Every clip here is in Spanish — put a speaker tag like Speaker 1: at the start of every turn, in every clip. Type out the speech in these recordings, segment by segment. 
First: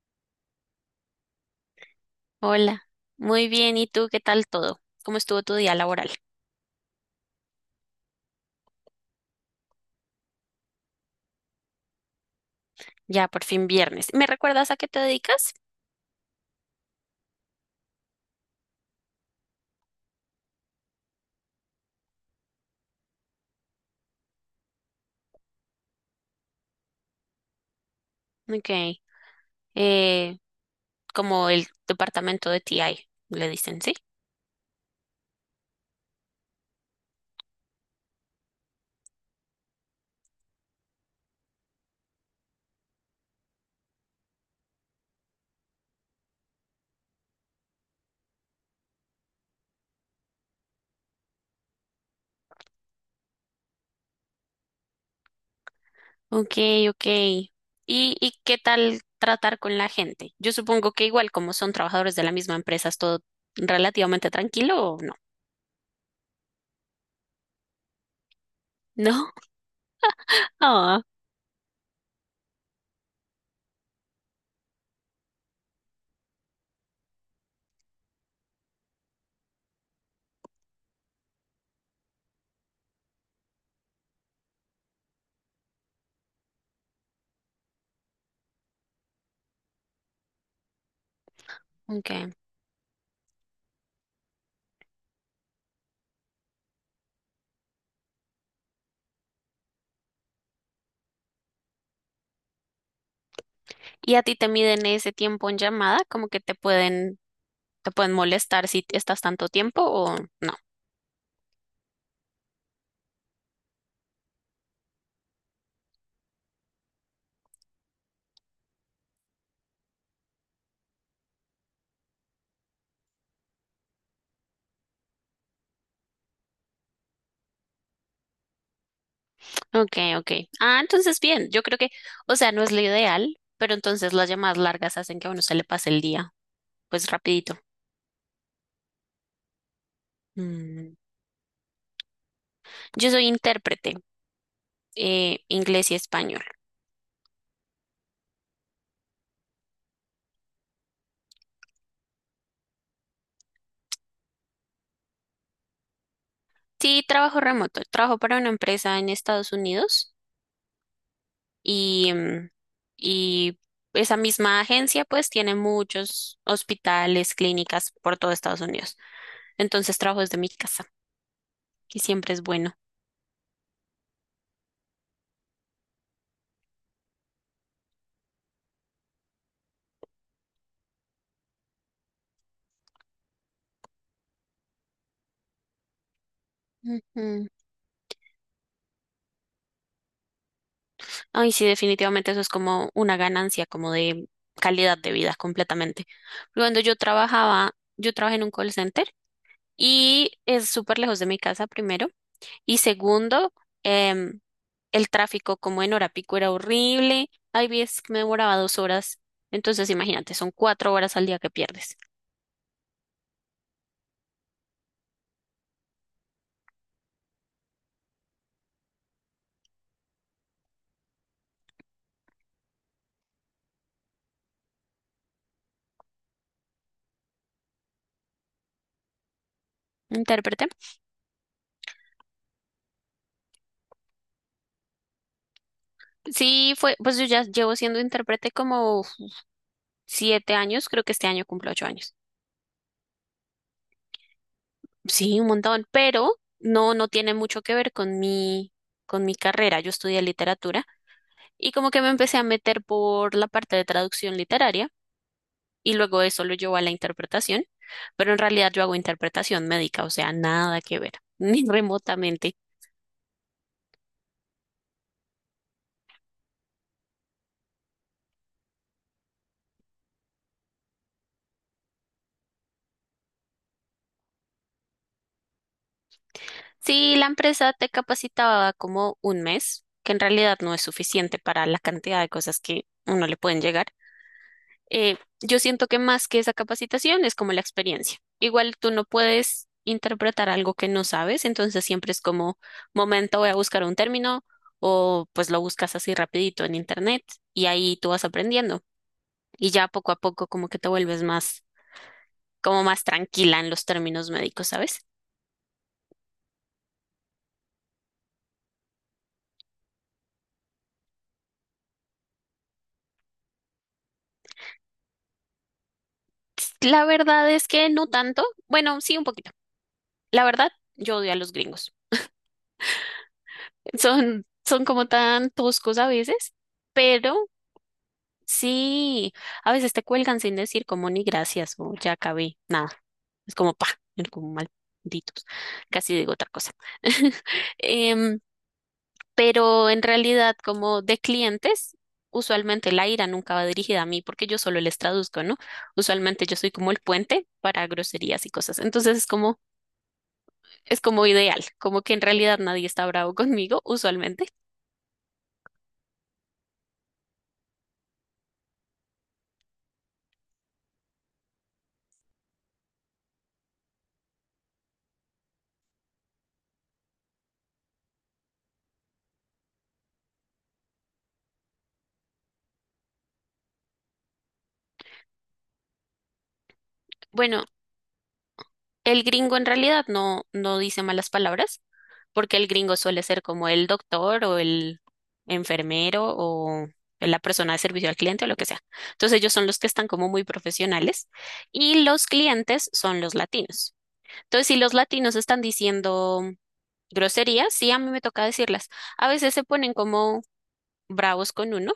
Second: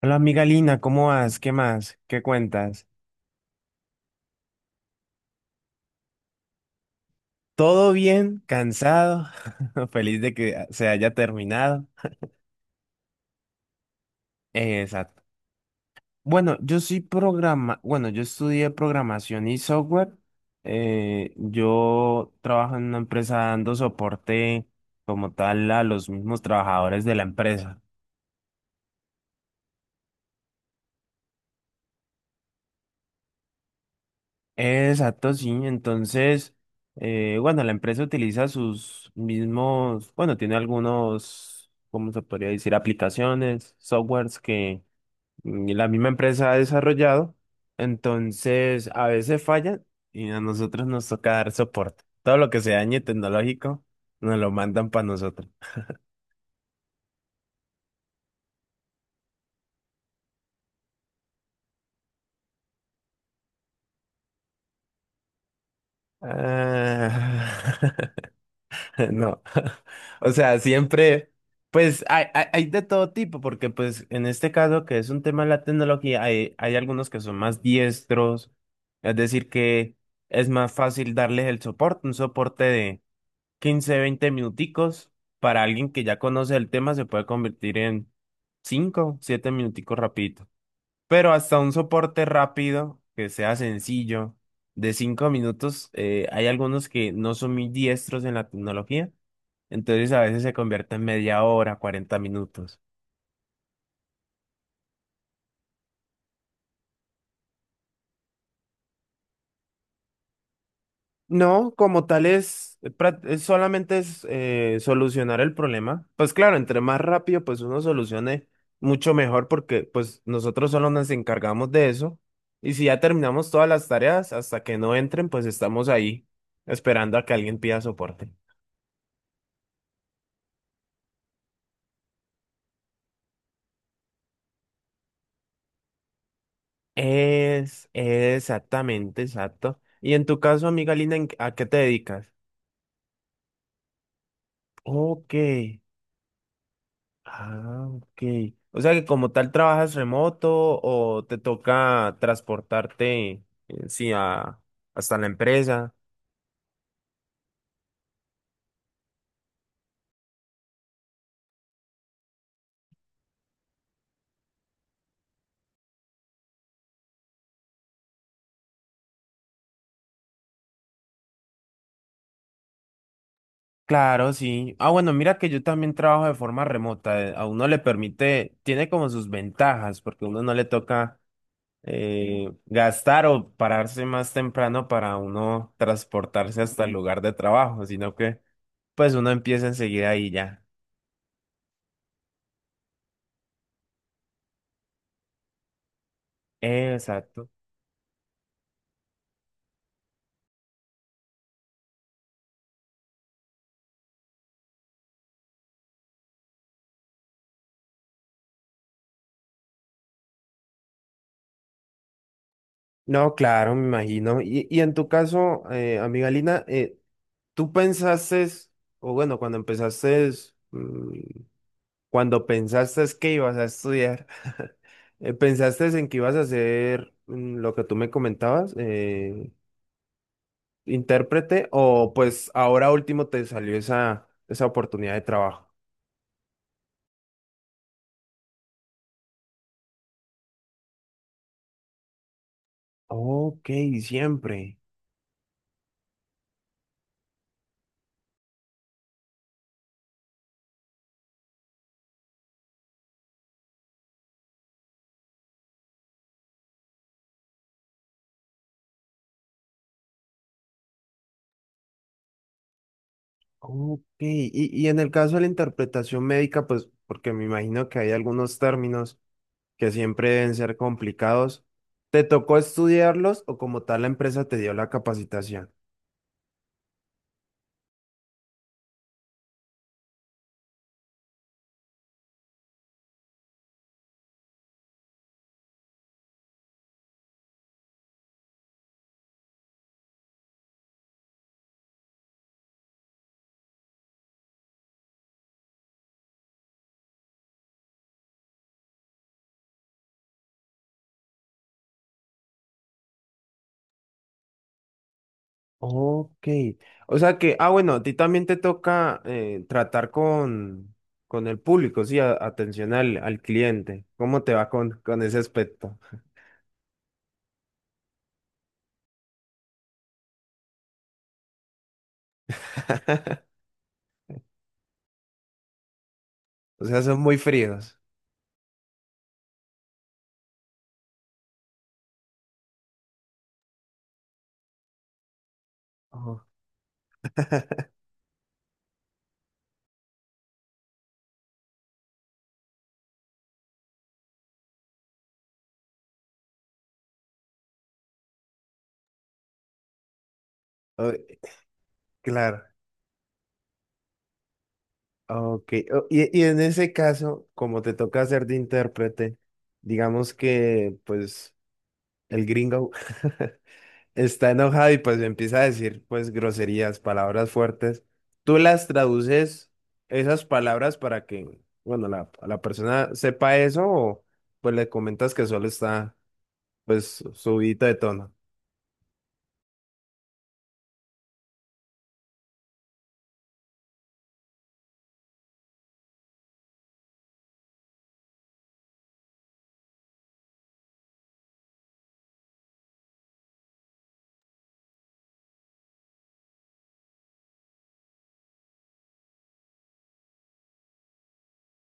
Speaker 1: Hola amiga Lina, ¿cómo vas? ¿Qué más? ¿Qué
Speaker 2: Hola,
Speaker 1: cuentas?
Speaker 2: muy bien. ¿Y tú qué tal todo? ¿Cómo estuvo tu día laboral?
Speaker 1: ¿Todo bien? ¿Cansado? Feliz de que se haya terminado.
Speaker 2: Ya por fin viernes. ¿Me recuerdas a qué te
Speaker 1: Exacto.
Speaker 2: dedicas?
Speaker 1: Bueno, yo estudié programación y software. Yo trabajo en una empresa dando soporte como tal a los mismos trabajadores de la empresa.
Speaker 2: Ok, eh, como el departamento de TI, le dicen, ¿sí?
Speaker 1: Exacto, sí. Entonces, bueno, la empresa utiliza sus mismos, bueno, tiene algunos, ¿cómo se podría decir? Aplicaciones, softwares que la misma empresa ha desarrollado. Entonces, a veces fallan y a nosotros nos toca dar soporte. Todo lo que se dañe tecnológico nos lo mandan para nosotros.
Speaker 2: Ok, ok. ¿ Y qué tal tratar con la gente? Yo supongo que igual como son trabajadores de la misma empresa, es todo relativamente tranquilo o no.
Speaker 1: Ah,
Speaker 2: ¿No?
Speaker 1: No, o sea,
Speaker 2: Ah,
Speaker 1: siempre, pues hay de todo tipo, porque pues en este caso que es un tema de la tecnología, hay algunos que son más diestros, es decir, que es más fácil darles el soporte, un soporte de 15 20 minuticos, para alguien que ya conoce el tema se puede convertir en 5 7 minuticos rapidito. Pero hasta un
Speaker 2: ok.
Speaker 1: soporte rápido, que sea sencillo, de 5 minutos, hay algunos que no son muy diestros en la tecnología, entonces a veces se convierte en media hora, 40 minutos.
Speaker 2: ¿Y a ti te miden ese tiempo en llamada? ¿Como que te pueden molestar si estás tanto tiempo o no?
Speaker 1: No, como tal es, prá- es solamente es solucionar el problema. Pues claro, entre más rápido pues uno solucione, mucho mejor porque pues nosotros solo nos encargamos de eso. Y si ya terminamos todas las tareas, hasta que no entren, pues estamos ahí esperando a que alguien pida soporte.
Speaker 2: Ok, ok. Ah, entonces bien, o sea, no es lo ideal, pero entonces las llamadas largas hacen que a uno se le pase el día, pues rapidito.
Speaker 1: Exactamente, exacto. Y en tu caso,
Speaker 2: Mm.
Speaker 1: amiga Lina, ¿a qué te dedicas?
Speaker 2: Yo soy intérprete,
Speaker 1: Ok.
Speaker 2: inglés y español.
Speaker 1: Ah, ok. O sea que como tal trabajas remoto o te toca transportarte, eh, sí, a, hasta la empresa.
Speaker 2: Sí, trabajo remoto, trabajo para una empresa en Estados Unidos y y esa misma agencia pues tiene muchos hospitales, clínicas por todo Estados Unidos. Entonces trabajo desde mi casa y siempre es bueno.
Speaker 1: Claro, sí. Ah, bueno, mira que yo también trabajo de forma remota. A uno le permite, tiene como sus ventajas, porque a uno no le toca gastar o pararse más temprano para uno transportarse hasta el lugar de
Speaker 2: Ujú.
Speaker 1: trabajo, sino que pues uno empieza enseguida y ya.
Speaker 2: Ay, sí, definitivamente eso es como una ganancia, como de calidad de vida completamente. Cuando yo
Speaker 1: Exacto.
Speaker 2: trabajaba, yo trabajé en un call center y es súper lejos de mi casa, primero. Y segundo, em, el tráfico como en hora pico era horrible. Hay veces que me demoraba dos horas. Entonces, imagínate, son cuatro horas al día que pierdes.
Speaker 1: No, claro, me imagino. Y en tu caso, amiga Lina, ¿tú pensaste, o bueno, cuando empezaste mm, Cuando pensaste que ibas a estudiar, ¿pensaste en que ibas a hacer lo que tú me comentabas,
Speaker 2: Intérprete.
Speaker 1: intérprete, o pues ahora último te salió esa oportunidad de trabajo?
Speaker 2: Sí, fue, pues yo ya llevo siendo intérprete como uf, siete años, creo que este año cumplo ocho años.
Speaker 1: Ok, siempre.
Speaker 2: Sí, un montón, pero no tiene mucho que ver con mi carrera. Yo estudié literatura y como que me empecé a meter por la parte de traducción literaria y luego eso lo llevó a la interpretación, pero en realidad yo hago interpretación médica, o sea, nada que ver, ni remotamente.
Speaker 1: Ok, y en el caso de la interpretación médica, pues porque me imagino que hay algunos términos que siempre deben ser complicados, ¿te tocó estudiarlos o como tal la empresa te dio la capacitación?
Speaker 2: Sí, la empresa te capacitaba como un mes, que en realidad no es suficiente para la cantidad de cosas que uno le pueden llegar. Yo siento que más que esa capacitación es como la experiencia. Igual tú no puedes interpretar algo que no sabes, entonces siempre es como, momento, voy a buscar un término o pues lo buscas así rapidito en internet y ahí tú vas aprendiendo y ya poco a poco como que te vuelves más, como más tranquila en los términos médicos, ¿sabes?
Speaker 1: Ok. O sea que, ah, bueno, a ti también te toca tratar con el público, sí, atención al cliente. ¿Cómo te va con ese aspecto?
Speaker 2: La verdad es que no tanto, bueno, sí un poquito. La verdad, yo odio a los gringos. Son como tan toscos a veces,
Speaker 1: O sea, son muy
Speaker 2: pero
Speaker 1: fríos.
Speaker 2: sí, a veces te cuelgan sin decir como ni gracias o ya acabé, nada. Es como pa, es como malditos. Casi digo
Speaker 1: Ojo.
Speaker 2: otra cosa. Em, pero en realidad, como de clientes, usualmente la ira nunca va dirigida a mí porque yo solo les traduzco, ¿no? Usualmente yo soy como el puente para groserías y cosas. Es
Speaker 1: Oh,
Speaker 2: como ideal, como que en realidad
Speaker 1: claro,
Speaker 2: nadie está bravo conmigo, usualmente.
Speaker 1: ok. Oh, y en ese caso, como te toca hacer de intérprete, digamos que, pues, el gringo está enojado y pues empieza a decir pues groserías, palabras fuertes. Tú las traduces esas palabras para que, bueno, la persona sepa eso o pues le comentas que solo está pues
Speaker 2: Bueno,
Speaker 1: subidito de tono.
Speaker 2: el gringo en realidad no dice malas palabras. Porque el gringo suele ser como el doctor o el enfermero o la persona de servicio al cliente o lo que sea. Entonces ellos son los que están como muy profesionales y los clientes son los latinos. Entonces si los latinos están diciendo groserías, sí, a mí me toca decirlas. A veces se ponen como bravos con uno,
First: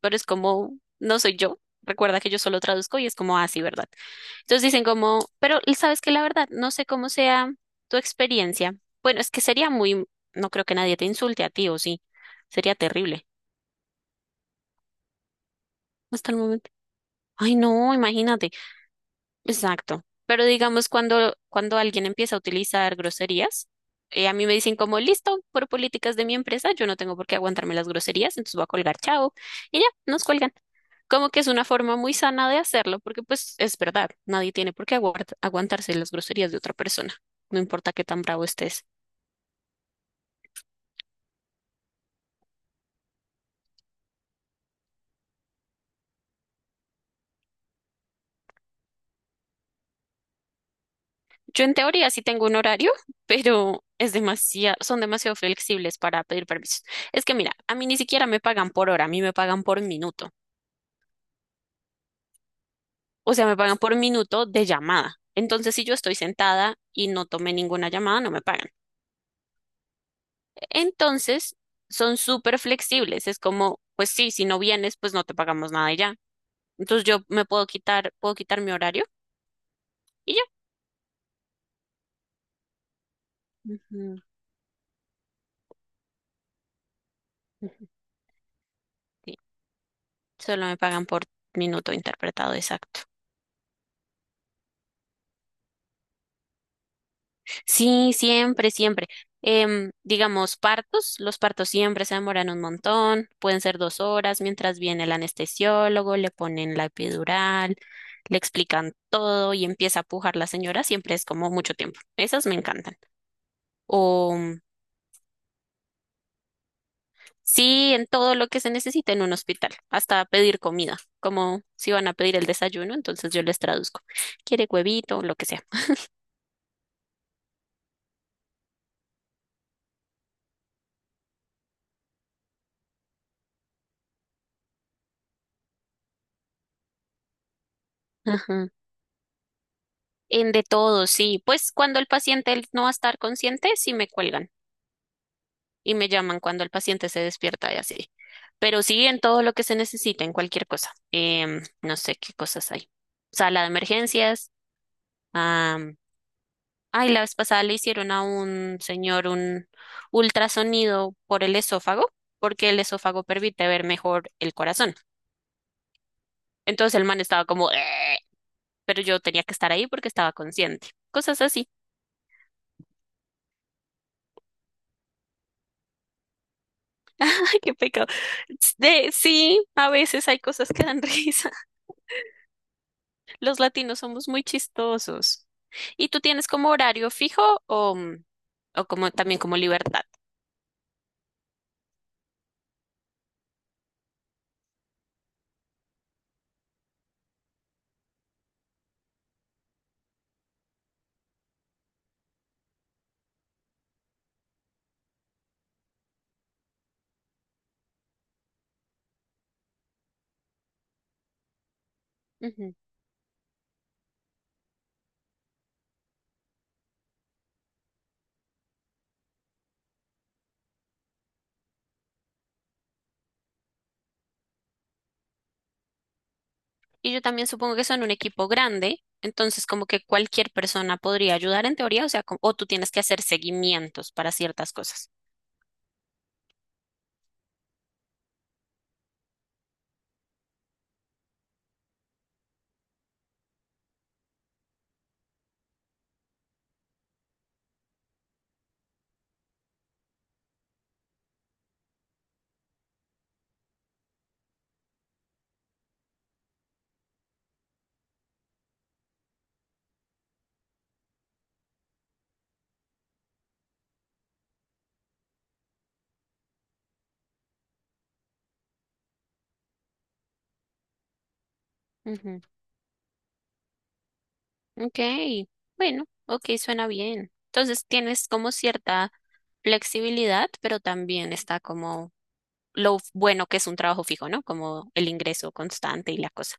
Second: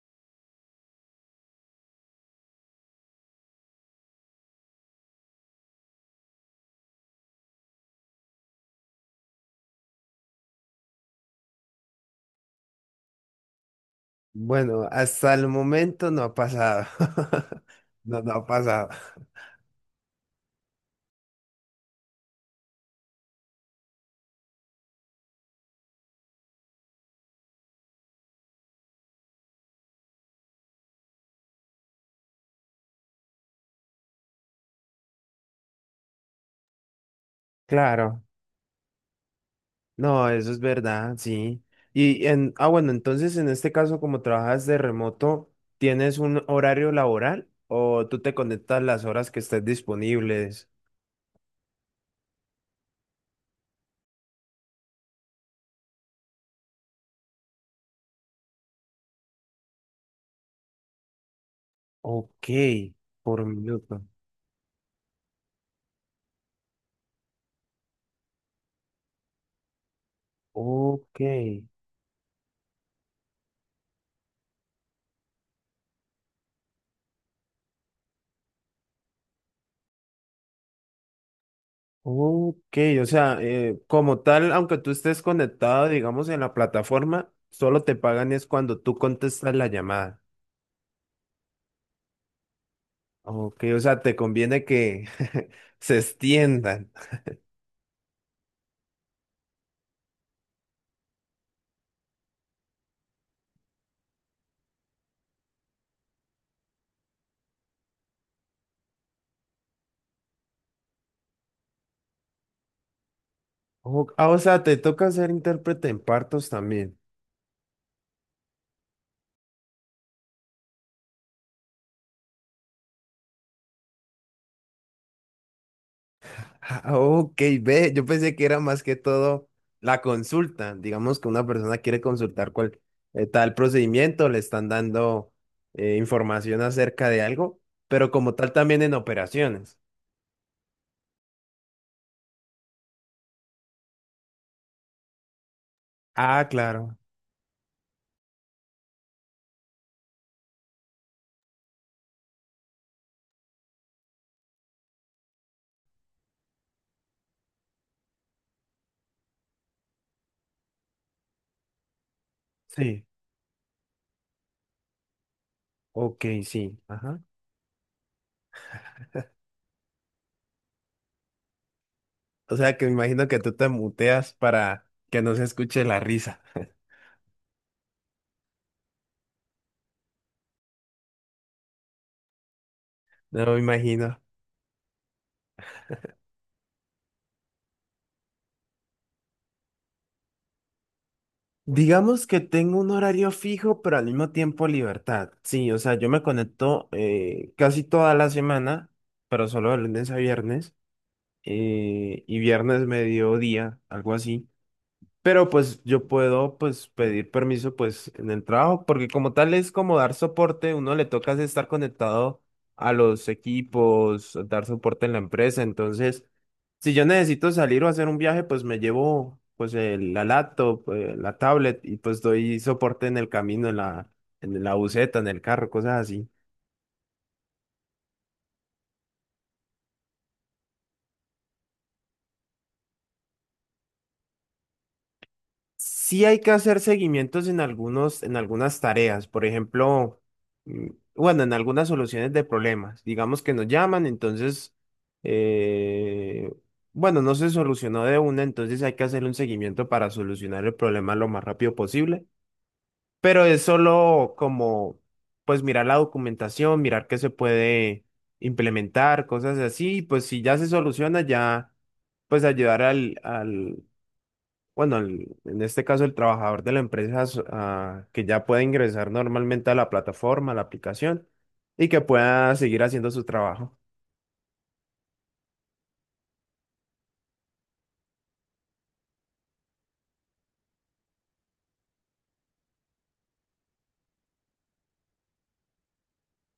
Speaker 2: pero es como, no soy yo. Recuerda que yo solo traduzco y es como así, ¿verdad? Entonces dicen como, pero sabes que la verdad, no sé cómo sea tu experiencia. Bueno, es que sería muy, no creo que nadie te insulte a ti, o sí, sería terrible
Speaker 1: Bueno, hasta el momento no
Speaker 2: hasta
Speaker 1: ha
Speaker 2: el momento.
Speaker 1: pasado.
Speaker 2: Ay, no,
Speaker 1: No, no ha
Speaker 2: imagínate.
Speaker 1: pasado.
Speaker 2: Exacto. Pero digamos, cuando alguien empieza a utilizar groserías, a mí me dicen como, listo, por políticas de mi empresa, yo no tengo por qué aguantarme las groserías, entonces voy a colgar, chao. Y ya, nos cuelgan. Como que es una forma muy sana de hacerlo, porque pues es verdad, nadie tiene por qué aguantarse las groserías de otra persona, no importa qué tan
Speaker 1: Claro.
Speaker 2: bravo estés.
Speaker 1: No, eso es verdad, sí. Ah, bueno, entonces en este caso, como trabajas de remoto, ¿tienes un horario laboral o tú te conectas las horas que estés disponibles?
Speaker 2: Yo en teoría sí tengo un horario, pero es demasiado, son demasiado flexibles para pedir permisos. Es que mira, a mí ni siquiera me pagan por hora, a mí me pagan por minuto.
Speaker 1: Ok,
Speaker 2: O sea,
Speaker 1: por
Speaker 2: me pagan por
Speaker 1: minuto.
Speaker 2: minuto de llamada. Entonces, si yo estoy sentada y no tomé ninguna llamada, no me pagan.
Speaker 1: Ok,
Speaker 2: Entonces, son súper flexibles. Es como, pues sí, si no vienes, pues no te pagamos nada y ya. Entonces, yo me puedo quitar mi horario y ya.
Speaker 1: ok. O sea,
Speaker 2: Ujú,
Speaker 1: como tal, aunque tú estés conectado, digamos, en la plataforma, solo
Speaker 2: ujú,
Speaker 1: te pagan es cuando tú
Speaker 2: sí.
Speaker 1: contestas la llamada.
Speaker 2: Solo me pagan por minuto interpretado exacto.
Speaker 1: Ok, o sea, te conviene que se extiendan.
Speaker 2: Sí, siempre, siempre. Digamos, partos, los partos siempre se demoran un montón, pueden ser dos horas mientras viene el anestesiólogo, le ponen la epidural, le explican todo y empieza a pujar la señora, siempre es como mucho tiempo. Esas me encantan.
Speaker 1: Oh, ah,
Speaker 2: O
Speaker 1: o
Speaker 2: mm,
Speaker 1: sea, te toca ser intérprete en partos también.
Speaker 2: sí, en todo lo que se necesita en un hospital, hasta pedir comida, como si van a pedir el desayuno, entonces yo les traduzco. ¿Quiere huevito? Lo que sea.
Speaker 1: Ah, ok, ve, yo pensé que era más que todo la consulta. Digamos que una persona quiere consultar cuál tal procedimiento, le están dando información acerca de algo, pero como tal
Speaker 2: Ajá.
Speaker 1: también en operaciones.
Speaker 2: En de todo, sí. Pues cuando el paciente no va a estar consciente, sí me cuelgan. Y me llaman
Speaker 1: Ah,
Speaker 2: cuando el
Speaker 1: claro,
Speaker 2: paciente se despierta y así. Pero sí en todo lo que se necesite, en cualquier cosa. No sé qué cosas hay. Sala de emergencias. am, Ay, la vez pasada le hicieron a un señor un ultrasonido por el esófago, porque el
Speaker 1: sí,
Speaker 2: esófago permite ver mejor el corazón.
Speaker 1: ok, sí,
Speaker 2: Entonces el man
Speaker 1: ajá.
Speaker 2: estaba como, pero yo tenía que estar ahí porque estaba consciente. Cosas así.
Speaker 1: O sea, que me imagino que tú te muteas para que no se escuche la risa.
Speaker 2: Ay, qué pecado. De, sí, a veces hay cosas que dan risa.
Speaker 1: No me
Speaker 2: Los latinos
Speaker 1: imagino.
Speaker 2: somos muy chistosos. ¿Y tú tienes como horario fijo o como también como libertad?
Speaker 1: Digamos que tengo un horario fijo, pero al mismo tiempo libertad. Sí, o sea, yo me conecto casi toda la semana, pero solo de lunes a viernes y viernes mediodía, algo así. Pero pues yo puedo pues pedir permiso pues en el trabajo, porque como tal es como dar soporte, uno le toca es estar conectado
Speaker 2: Ujú.
Speaker 1: a los equipos, dar soporte en la empresa, entonces si yo necesito salir o hacer un viaje, pues me llevo pues la laptop, la tablet y pues doy soporte en el camino, en la buseta, en el carro, cosas así.
Speaker 2: Y yo también supongo que son un equipo grande, entonces como que cualquier persona podría ayudar en teoría, o sea, o tú tienes que hacer seguimientos para ciertas cosas.
Speaker 1: Sí hay que hacer seguimientos en algunos, en algunas tareas, por ejemplo, mm, bueno, en algunas soluciones de problemas. Digamos que nos llaman, entonces, eh, bueno, no se solucionó de una, entonces hay que hacer un seguimiento para solucionar el problema lo más rápido posible. Pero es solo como, pues, mirar la documentación, mirar qué se puede implementar, cosas así, y pues si ya se soluciona, ya, pues ayudar al bueno, en este caso el trabajador de la empresa ah, que ya puede ingresar normalmente a la plataforma, a la aplicación y que
Speaker 2: Ujú.
Speaker 1: pueda seguir haciendo su trabajo.
Speaker 2: Ok, bueno, ok, suena bien. Entonces tienes como cierta flexibilidad, pero también está como bueno que es un trabajo fijo, ¿no? Como el ingreso constante y la cosa.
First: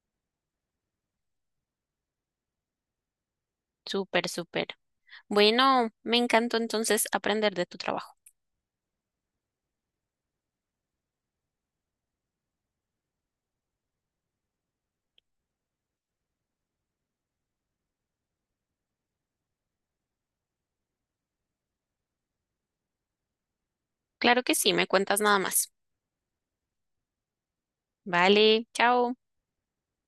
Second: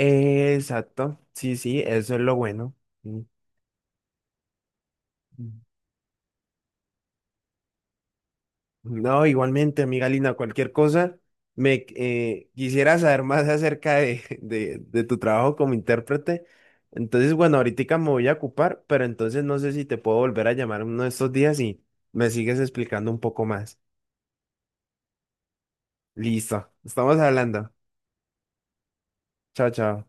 Speaker 1: Exacto, sí, sí, eso es lo bueno. Mm.
Speaker 2: Súper, súper. Bueno, me encantó entonces aprender de tu trabajo.
Speaker 1: No, igualmente, amiga Lina, cualquier cosa, me quisiera saber más acerca de, de tu trabajo como intérprete. Entonces, bueno, ahorita me voy a ocupar, pero entonces no sé si te puedo volver a llamar uno de estos días y me sigues explicando un poco más.
Speaker 2: Claro que sí, me cuentas nada más.
Speaker 1: Listo, estamos hablando.
Speaker 2: Vale, chao.
Speaker 1: Chao, chao.